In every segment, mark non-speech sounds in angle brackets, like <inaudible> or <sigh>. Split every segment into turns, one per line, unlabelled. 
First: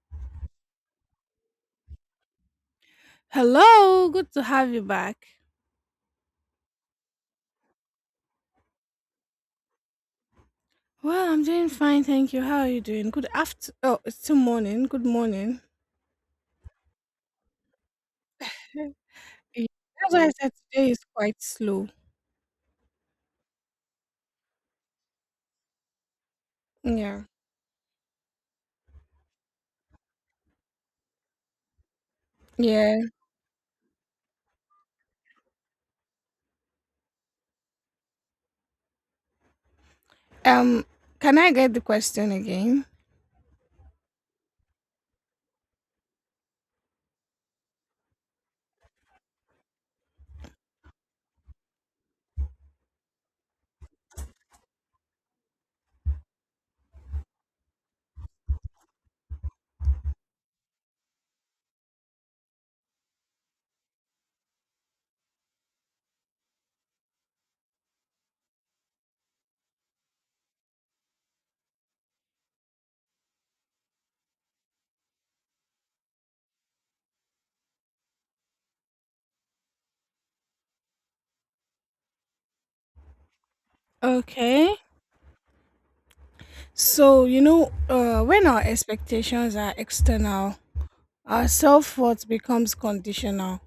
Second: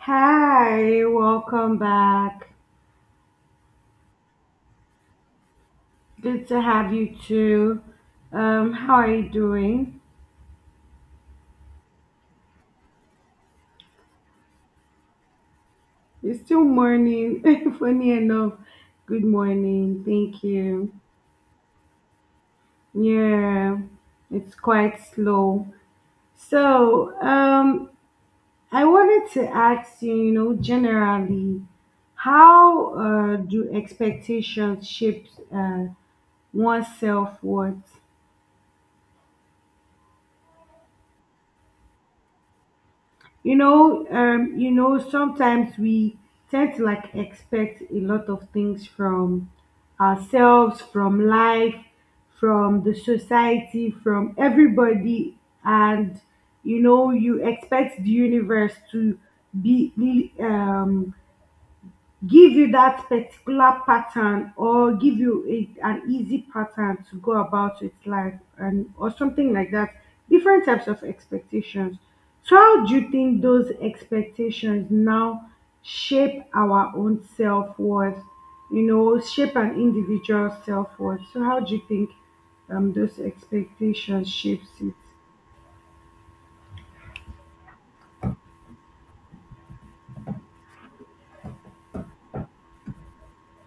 Hi, welcome back.
Hello, good to have you back.
Good to have you too. How are you doing?
Well, I'm doing fine, thank you. How are you doing? Good after. Oh, it's still morning. Good morning.
It's still morning. <laughs> Funny enough. Good
Yeah.
morning.
That's why I
Thank
said today
you.
is quite slow.
Yeah, it's quite slow. So,
Yeah.
um, I wanted to ask you, you know, generally, how
Yeah.
do expectations shape uh, one's self-worth?
Um, can I get the question again?
You know, you know, sometimes we tend to like expect a lot of things from ourselves, from life, from the society, from everybody, and you know, you expect the universe to be give you that particular pattern, or give you an easy pattern to go about with life, and or something like that, different types of expectations. So how do you think those expectations now shape our own self-worth, you know, shape an individual self-worth? So how do you think those expectations shapes
Okay.
it?
So, when our expectations are external, our self worth becomes conditional.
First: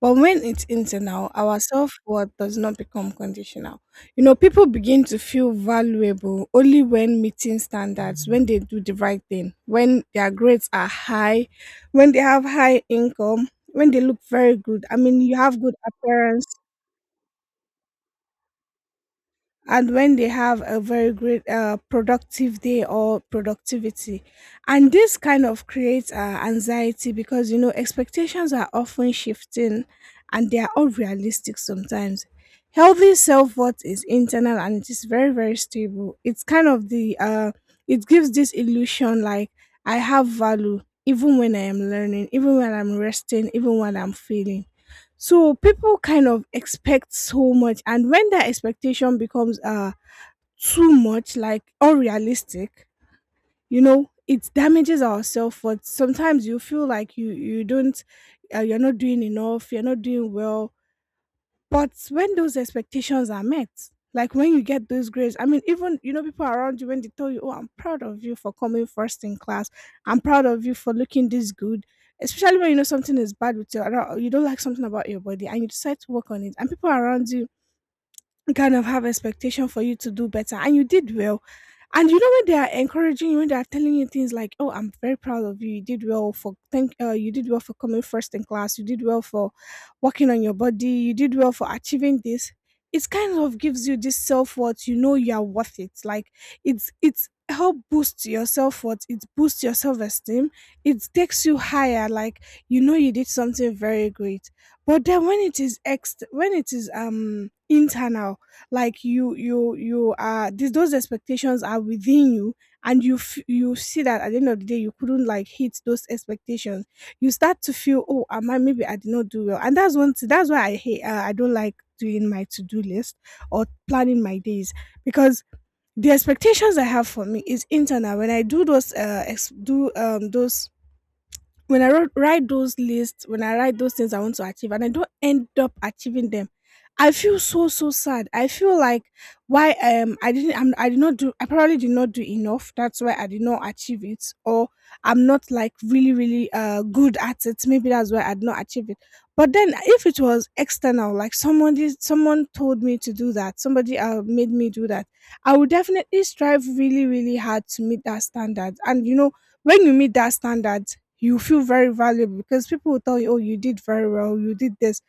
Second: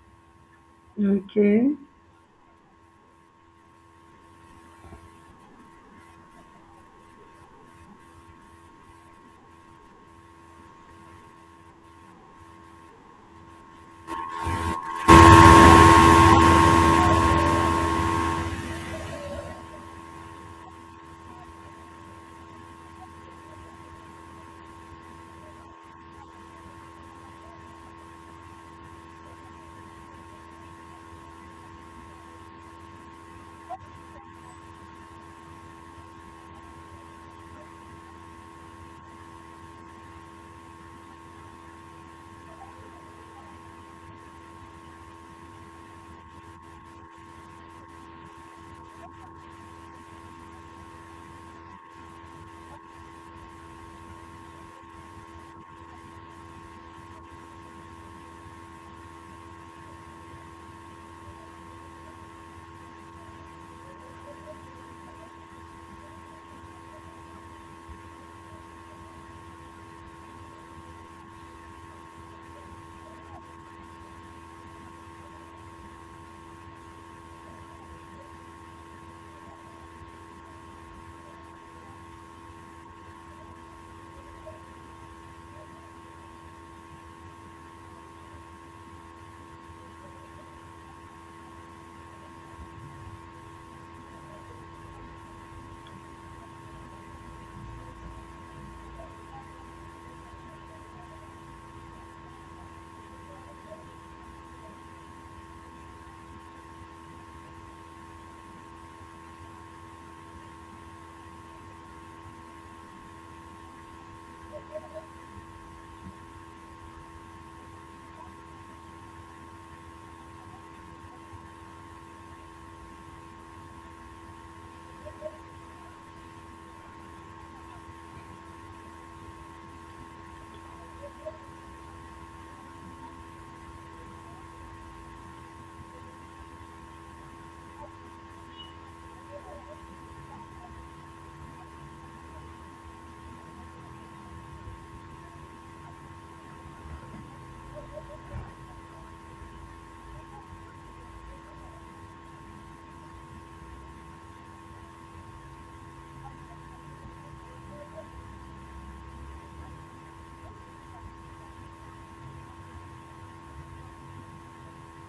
But when it's internal, our
Okay.
self worth does not become conditional. You know, people begin to feel valuable only when meeting standards, when they do the right thing, when their grades are high, when they have high income, when they look very good. I mean, you have good appearance. And when they have a very great productive day or productivity, and this kind of creates anxiety, because you know expectations are often shifting and they are unrealistic sometimes. Healthy self-worth is internal and it is very, very stable. It's kind of the it gives this illusion like I have value even when I am learning, even when I'm resting, even when I'm failing. So people kind of expect so much, and when that expectation becomes too much, like unrealistic, you know, it damages our self worth. Sometimes you feel like you don't, you're not doing enough, you're not doing well, but when those expectations are met, like when you get those grades, I mean, even you know, people around you when they tell you, "Oh, I'm proud of you for coming first in class. I'm proud of you for looking this good." Especially when you know something is bad with your, you don't like something about your body, and you decide to work on it, and people around you kind of have expectation for you to do better, and you did well. And you know when they are encouraging you, when they are telling you things like, "Oh, I'm very proud of you. You did well for thank. You did well for coming first in class. You did well for working on your body. You did well for achieving this." It kind of gives you this self worth. You know you are worth it. Like it's help boost your self worth. It boosts your self esteem. It takes you higher. Like you know you did something very great. But then when it is ex when it is internal, like you are these those expectations are within you, and you you see that at the end of the day you couldn't like hit those expectations. You start to feel, oh, am I, maybe I did not do well. And that's one thing, that's why I hate I don't like doing my to-do list or planning my days, because the expectations I have for me is internal. When I do those ex- do those when I write those lists, when I write those things I want to achieve and I don't end up achieving them, I feel so so sad. I feel like why I did not do, I probably did not do enough. That's why I did not achieve it, or I'm not like really really good at it. Maybe that's why I did not achieve it. But then if it was external, like somebody someone told me to do that, somebody made me do that, I would definitely strive really really hard to meet that standard. And you know when you meet that standard you feel very valuable, because people will tell you, oh, you did very well, you did this.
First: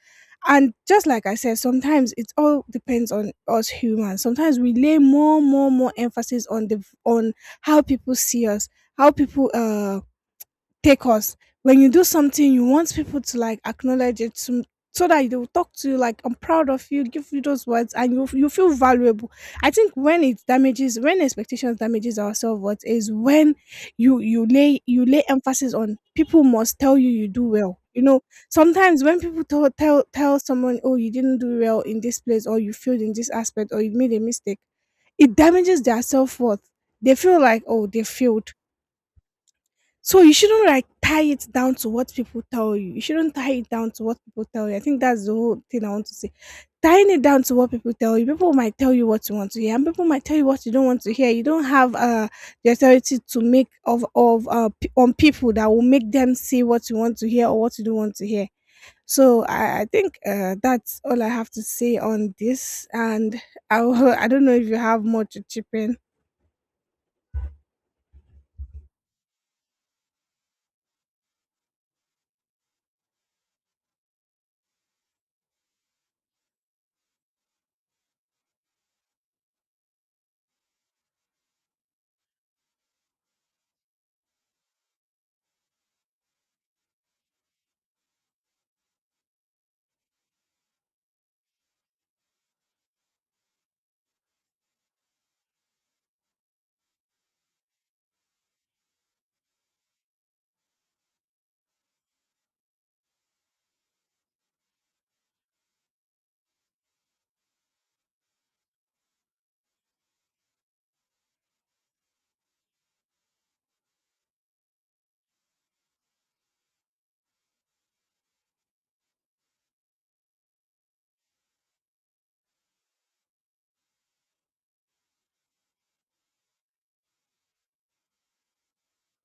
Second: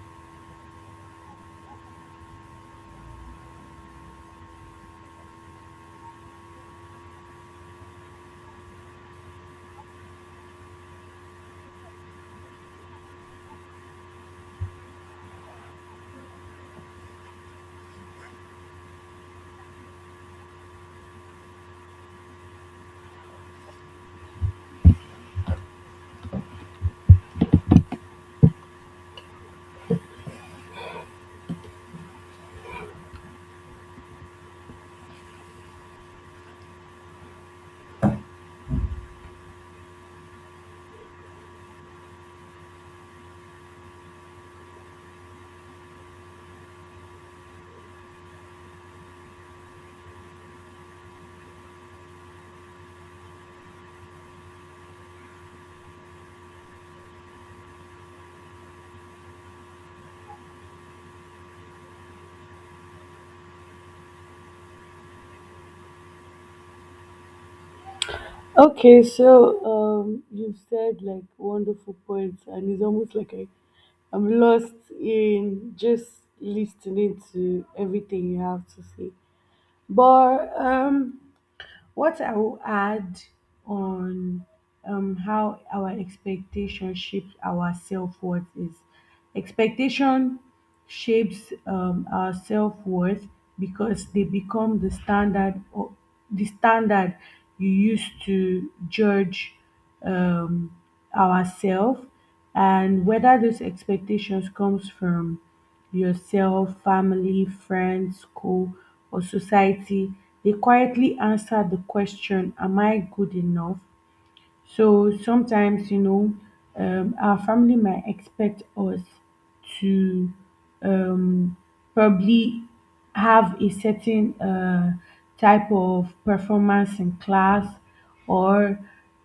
And just like I said, sometimes it all depends on us humans. Sometimes we lay more emphasis on the on how people see us, how people take us. When you do something, you want people to like acknowledge it to, so that they will talk to you like I'm proud of you, give you those words, and you feel valuable. I think when it damages, when expectations damages our self worth, is when you lay emphasis on people must tell you you do well. You know, sometimes when people tell someone, oh, you didn't do well in this place, or you failed in this aspect, or you made a mistake, it damages their self worth. They feel like, oh, they failed. So you shouldn't like tie it down to what people tell you. You shouldn't tie it down to what people tell you. I think that's the whole thing I want to say. Tying it down to what people tell you. People might tell you what you want to hear, and people might tell you what you don't want to hear. You don't have the authority to make of p- on people that will make them say what you want to hear or what you don't want to hear. So I think that's all I have to say on this, and <laughs> I don't know if you have more to chip in.
Okay, so you've said like wonderful points, and it's almost like I'm lost in just listening to everything you have to say. But what I will add on how our expectation shapes our self worth is expectation shapes our self worth because they become the standard, or the standard you use to judge um, ourselves. And whether those expectations comes from yourself, family, friends, school, or society, they quietly answer the question, "Am I good enough?" So sometimes, you know, our family might expect us to um, probably have a certain type of performance in class, or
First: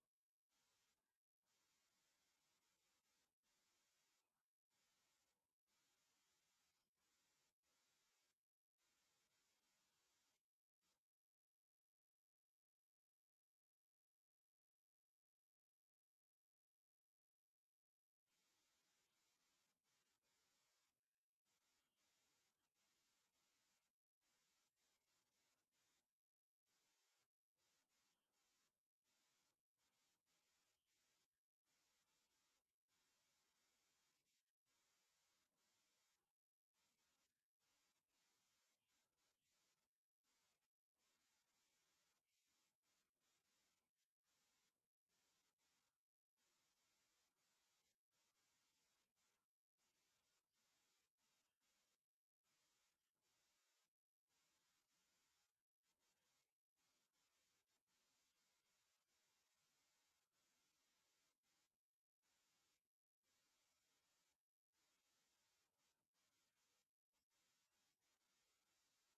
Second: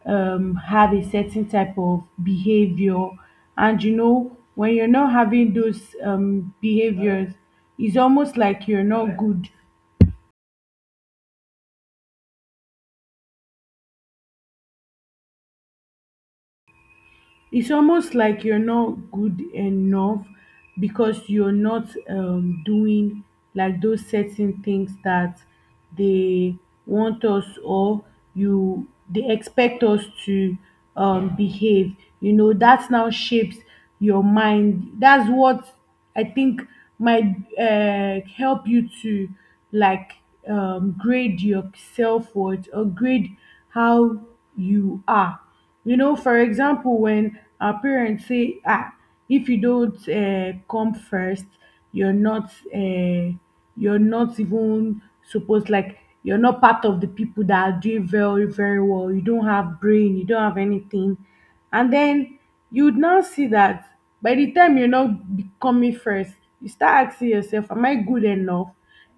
have a certain type of behavior. And you know, when you're not having those behaviors, it's almost like you're not good, it's almost like you're not good enough, because you're not doing like those certain things that they want us, or you, they expect us to behave. You know, that now shapes your mind. That's what I think might help you to like grade your self-worth, or grade how you are. You know, for example, when our parents say, "Ah, if you don't come first, you're not you're not even supposed, like, you're not part of the people that are doing very very well. You don't have brain, you don't have anything." And then you would now see that by the time you're not coming first, you start asking yourself, am I good enough?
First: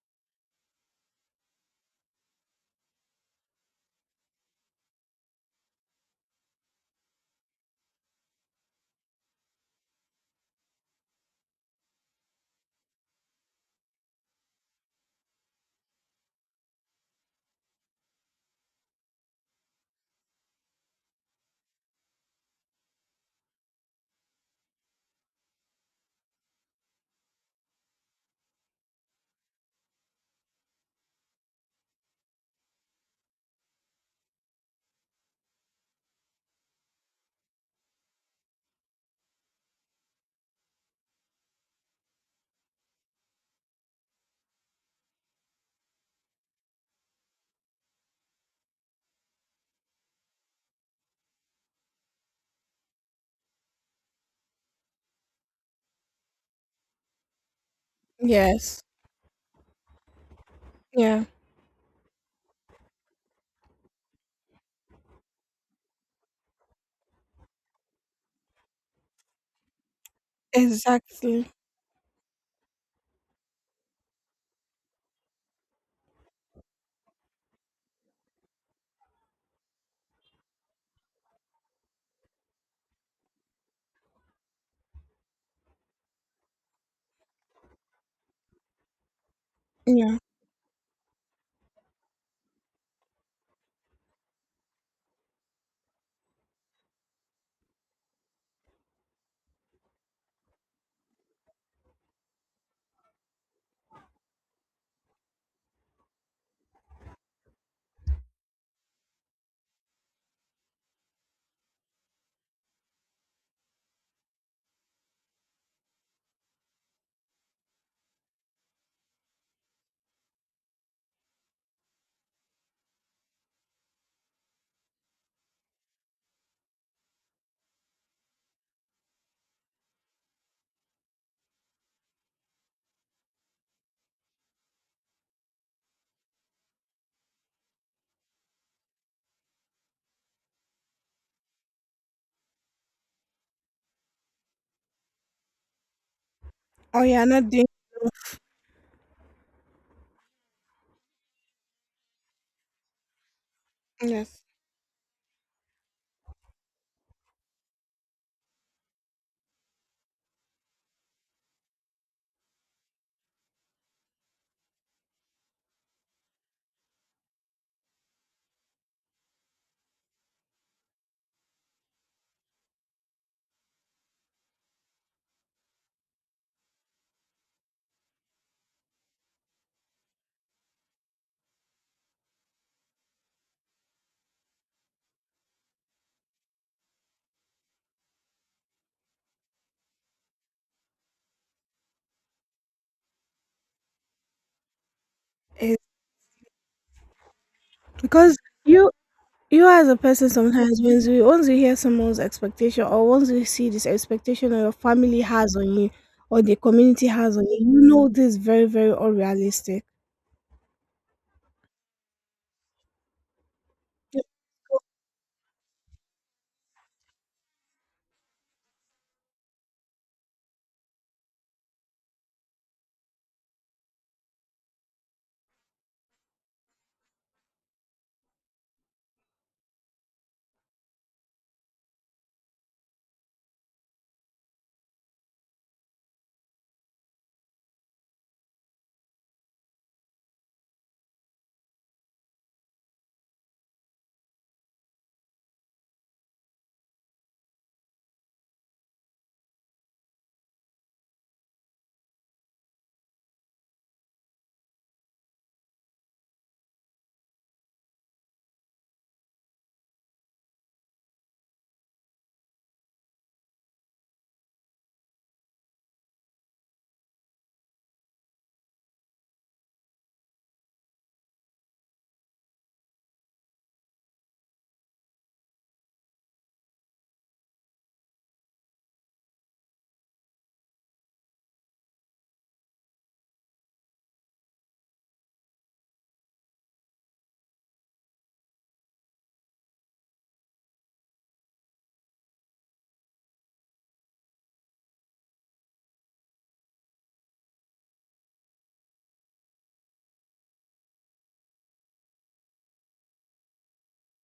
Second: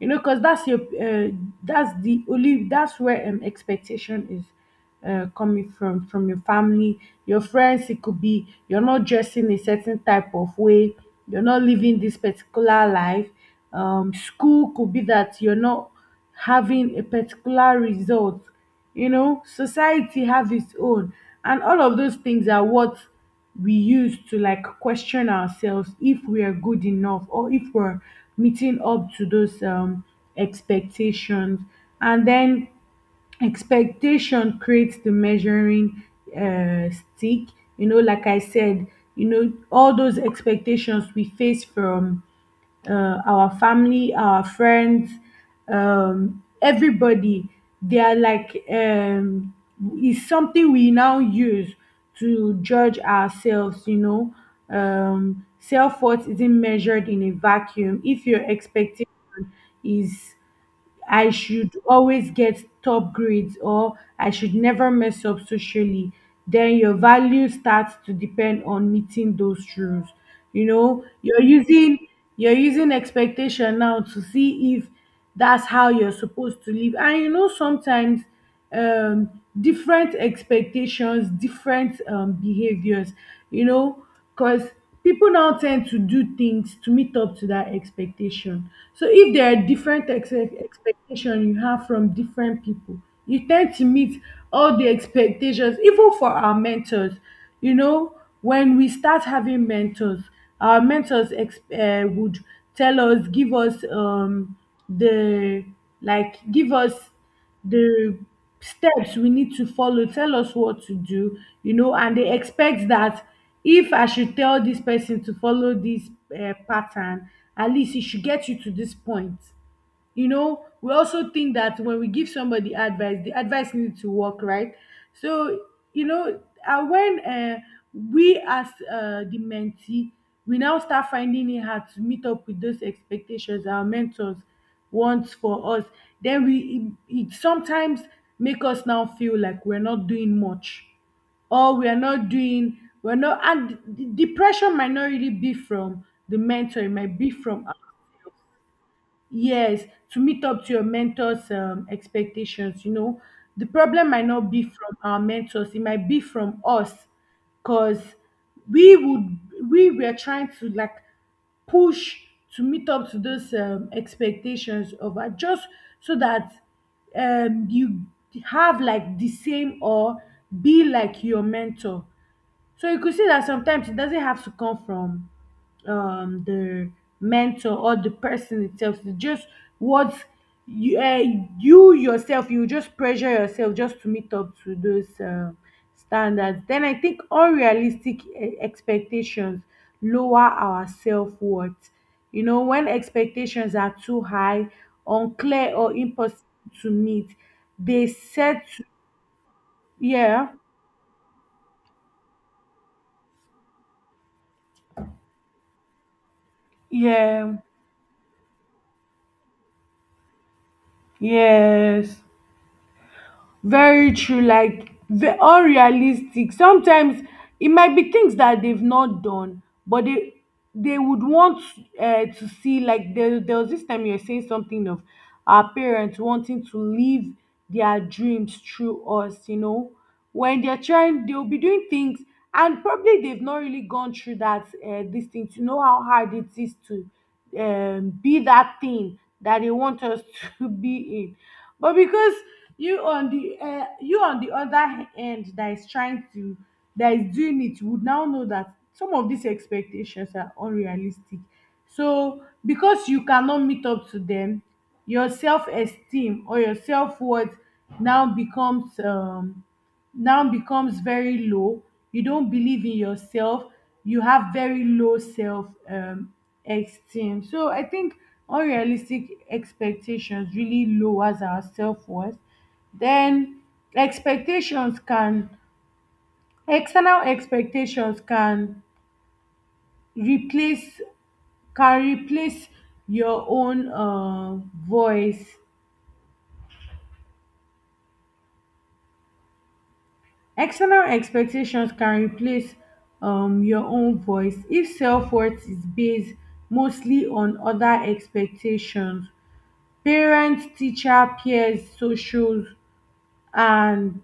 You know, because that's your that's the only, that's where expectation is coming from your family. Your friends, it could be you're not dressing a certain type of way, you're not living this particular life. School could be that you're not having a particular result. You know, society have its own. And all of those things are what we use to like question ourselves if we are good enough, or if we're meeting up to those expectations. And then expectation creates the measuring uh, stick. You know, like I said, you know, all those expectations we face from our family, our friends, everybody, they are like, is something we now use to judge ourselves, you know. Self worth isn't measured in a vacuum. If your
Yes.
expectation is
Yeah.
I should always get top grades, or I should never mess up socially, then your value starts to depend on meeting those rules. You know,
Exactly.
you're using expectation now to see if that's how you're supposed to live. And you know, sometimes um different expectations, different behaviors, you know, because people now tend to do things to meet up to that expectation. So if there are different
Yeah.
ex- expectation you have from different people, you tend to meet all the expectations, even for our mentors. You know, when we start having mentors, our mentors would tell us, give us the, like, give us the steps we need to follow, tell us what to do, you know, and they expect that if I should tell this person to follow this pattern, at least it should get you to this point. You know, we also think that when we give somebody advice, the advice needs to work, right? So you know, when we as the mentee, we now start finding it hard to meet up with those expectations our mentors want for us. Then it sometimes make us now feel like we're not doing much, or we are not doing, we're not. And the pressure might not really be from the mentor, it
Oh
might
yeah.
be
Not.
from, yes, to meet up to your mentor's expectations, you know, the problem might
Yes.
not be from our mentors, it might be from us, because we would, we were trying to like push to meet up to those expectations of us, just so that you have like the same, or be like your mentor. So you could see that sometimes it doesn't have to come from the mentor or the person itself. It's just what you, uh, you yourself, you just pressure yourself just to meet up to those standards. Then I think unrealistic expectations lower our self worth. You know, when expectations are too high, unclear,
It's
or impossible to meet, they
because
set,
you you as a person,
yeah,
sometimes once you hear someone's expectation, or once you see this expectation that your family has on you or the community has on
yeah,
you, you know this very, very unrealistic.
yes. Very true. Like, unrealistic sometimes, it might be things that they've not done, but they would want to see. Like, there was this time you were saying something of our parents wanting to live their dreams through us. You know, when they're trying, they'll be doing things, and probably they've not really gone through that this thing to know how hard it is to be that thing that they want us <laughs> to be in. But because you on the other end that is trying to, that is doing it, you would now know that some of these expectations are unrealistic. So because you cannot meet up to them, your self-esteem or your self-worth now becomes um now becomes very low. You don't believe in yourself, you have very low self esteem. So I think unrealistic expectations really lowers our self-worth. Then expectations can external expectations replace can replace your own voice. External expectations can replace your own voice if selfworth is based mostly on oda expectations, parents, teacher, peers, socials, and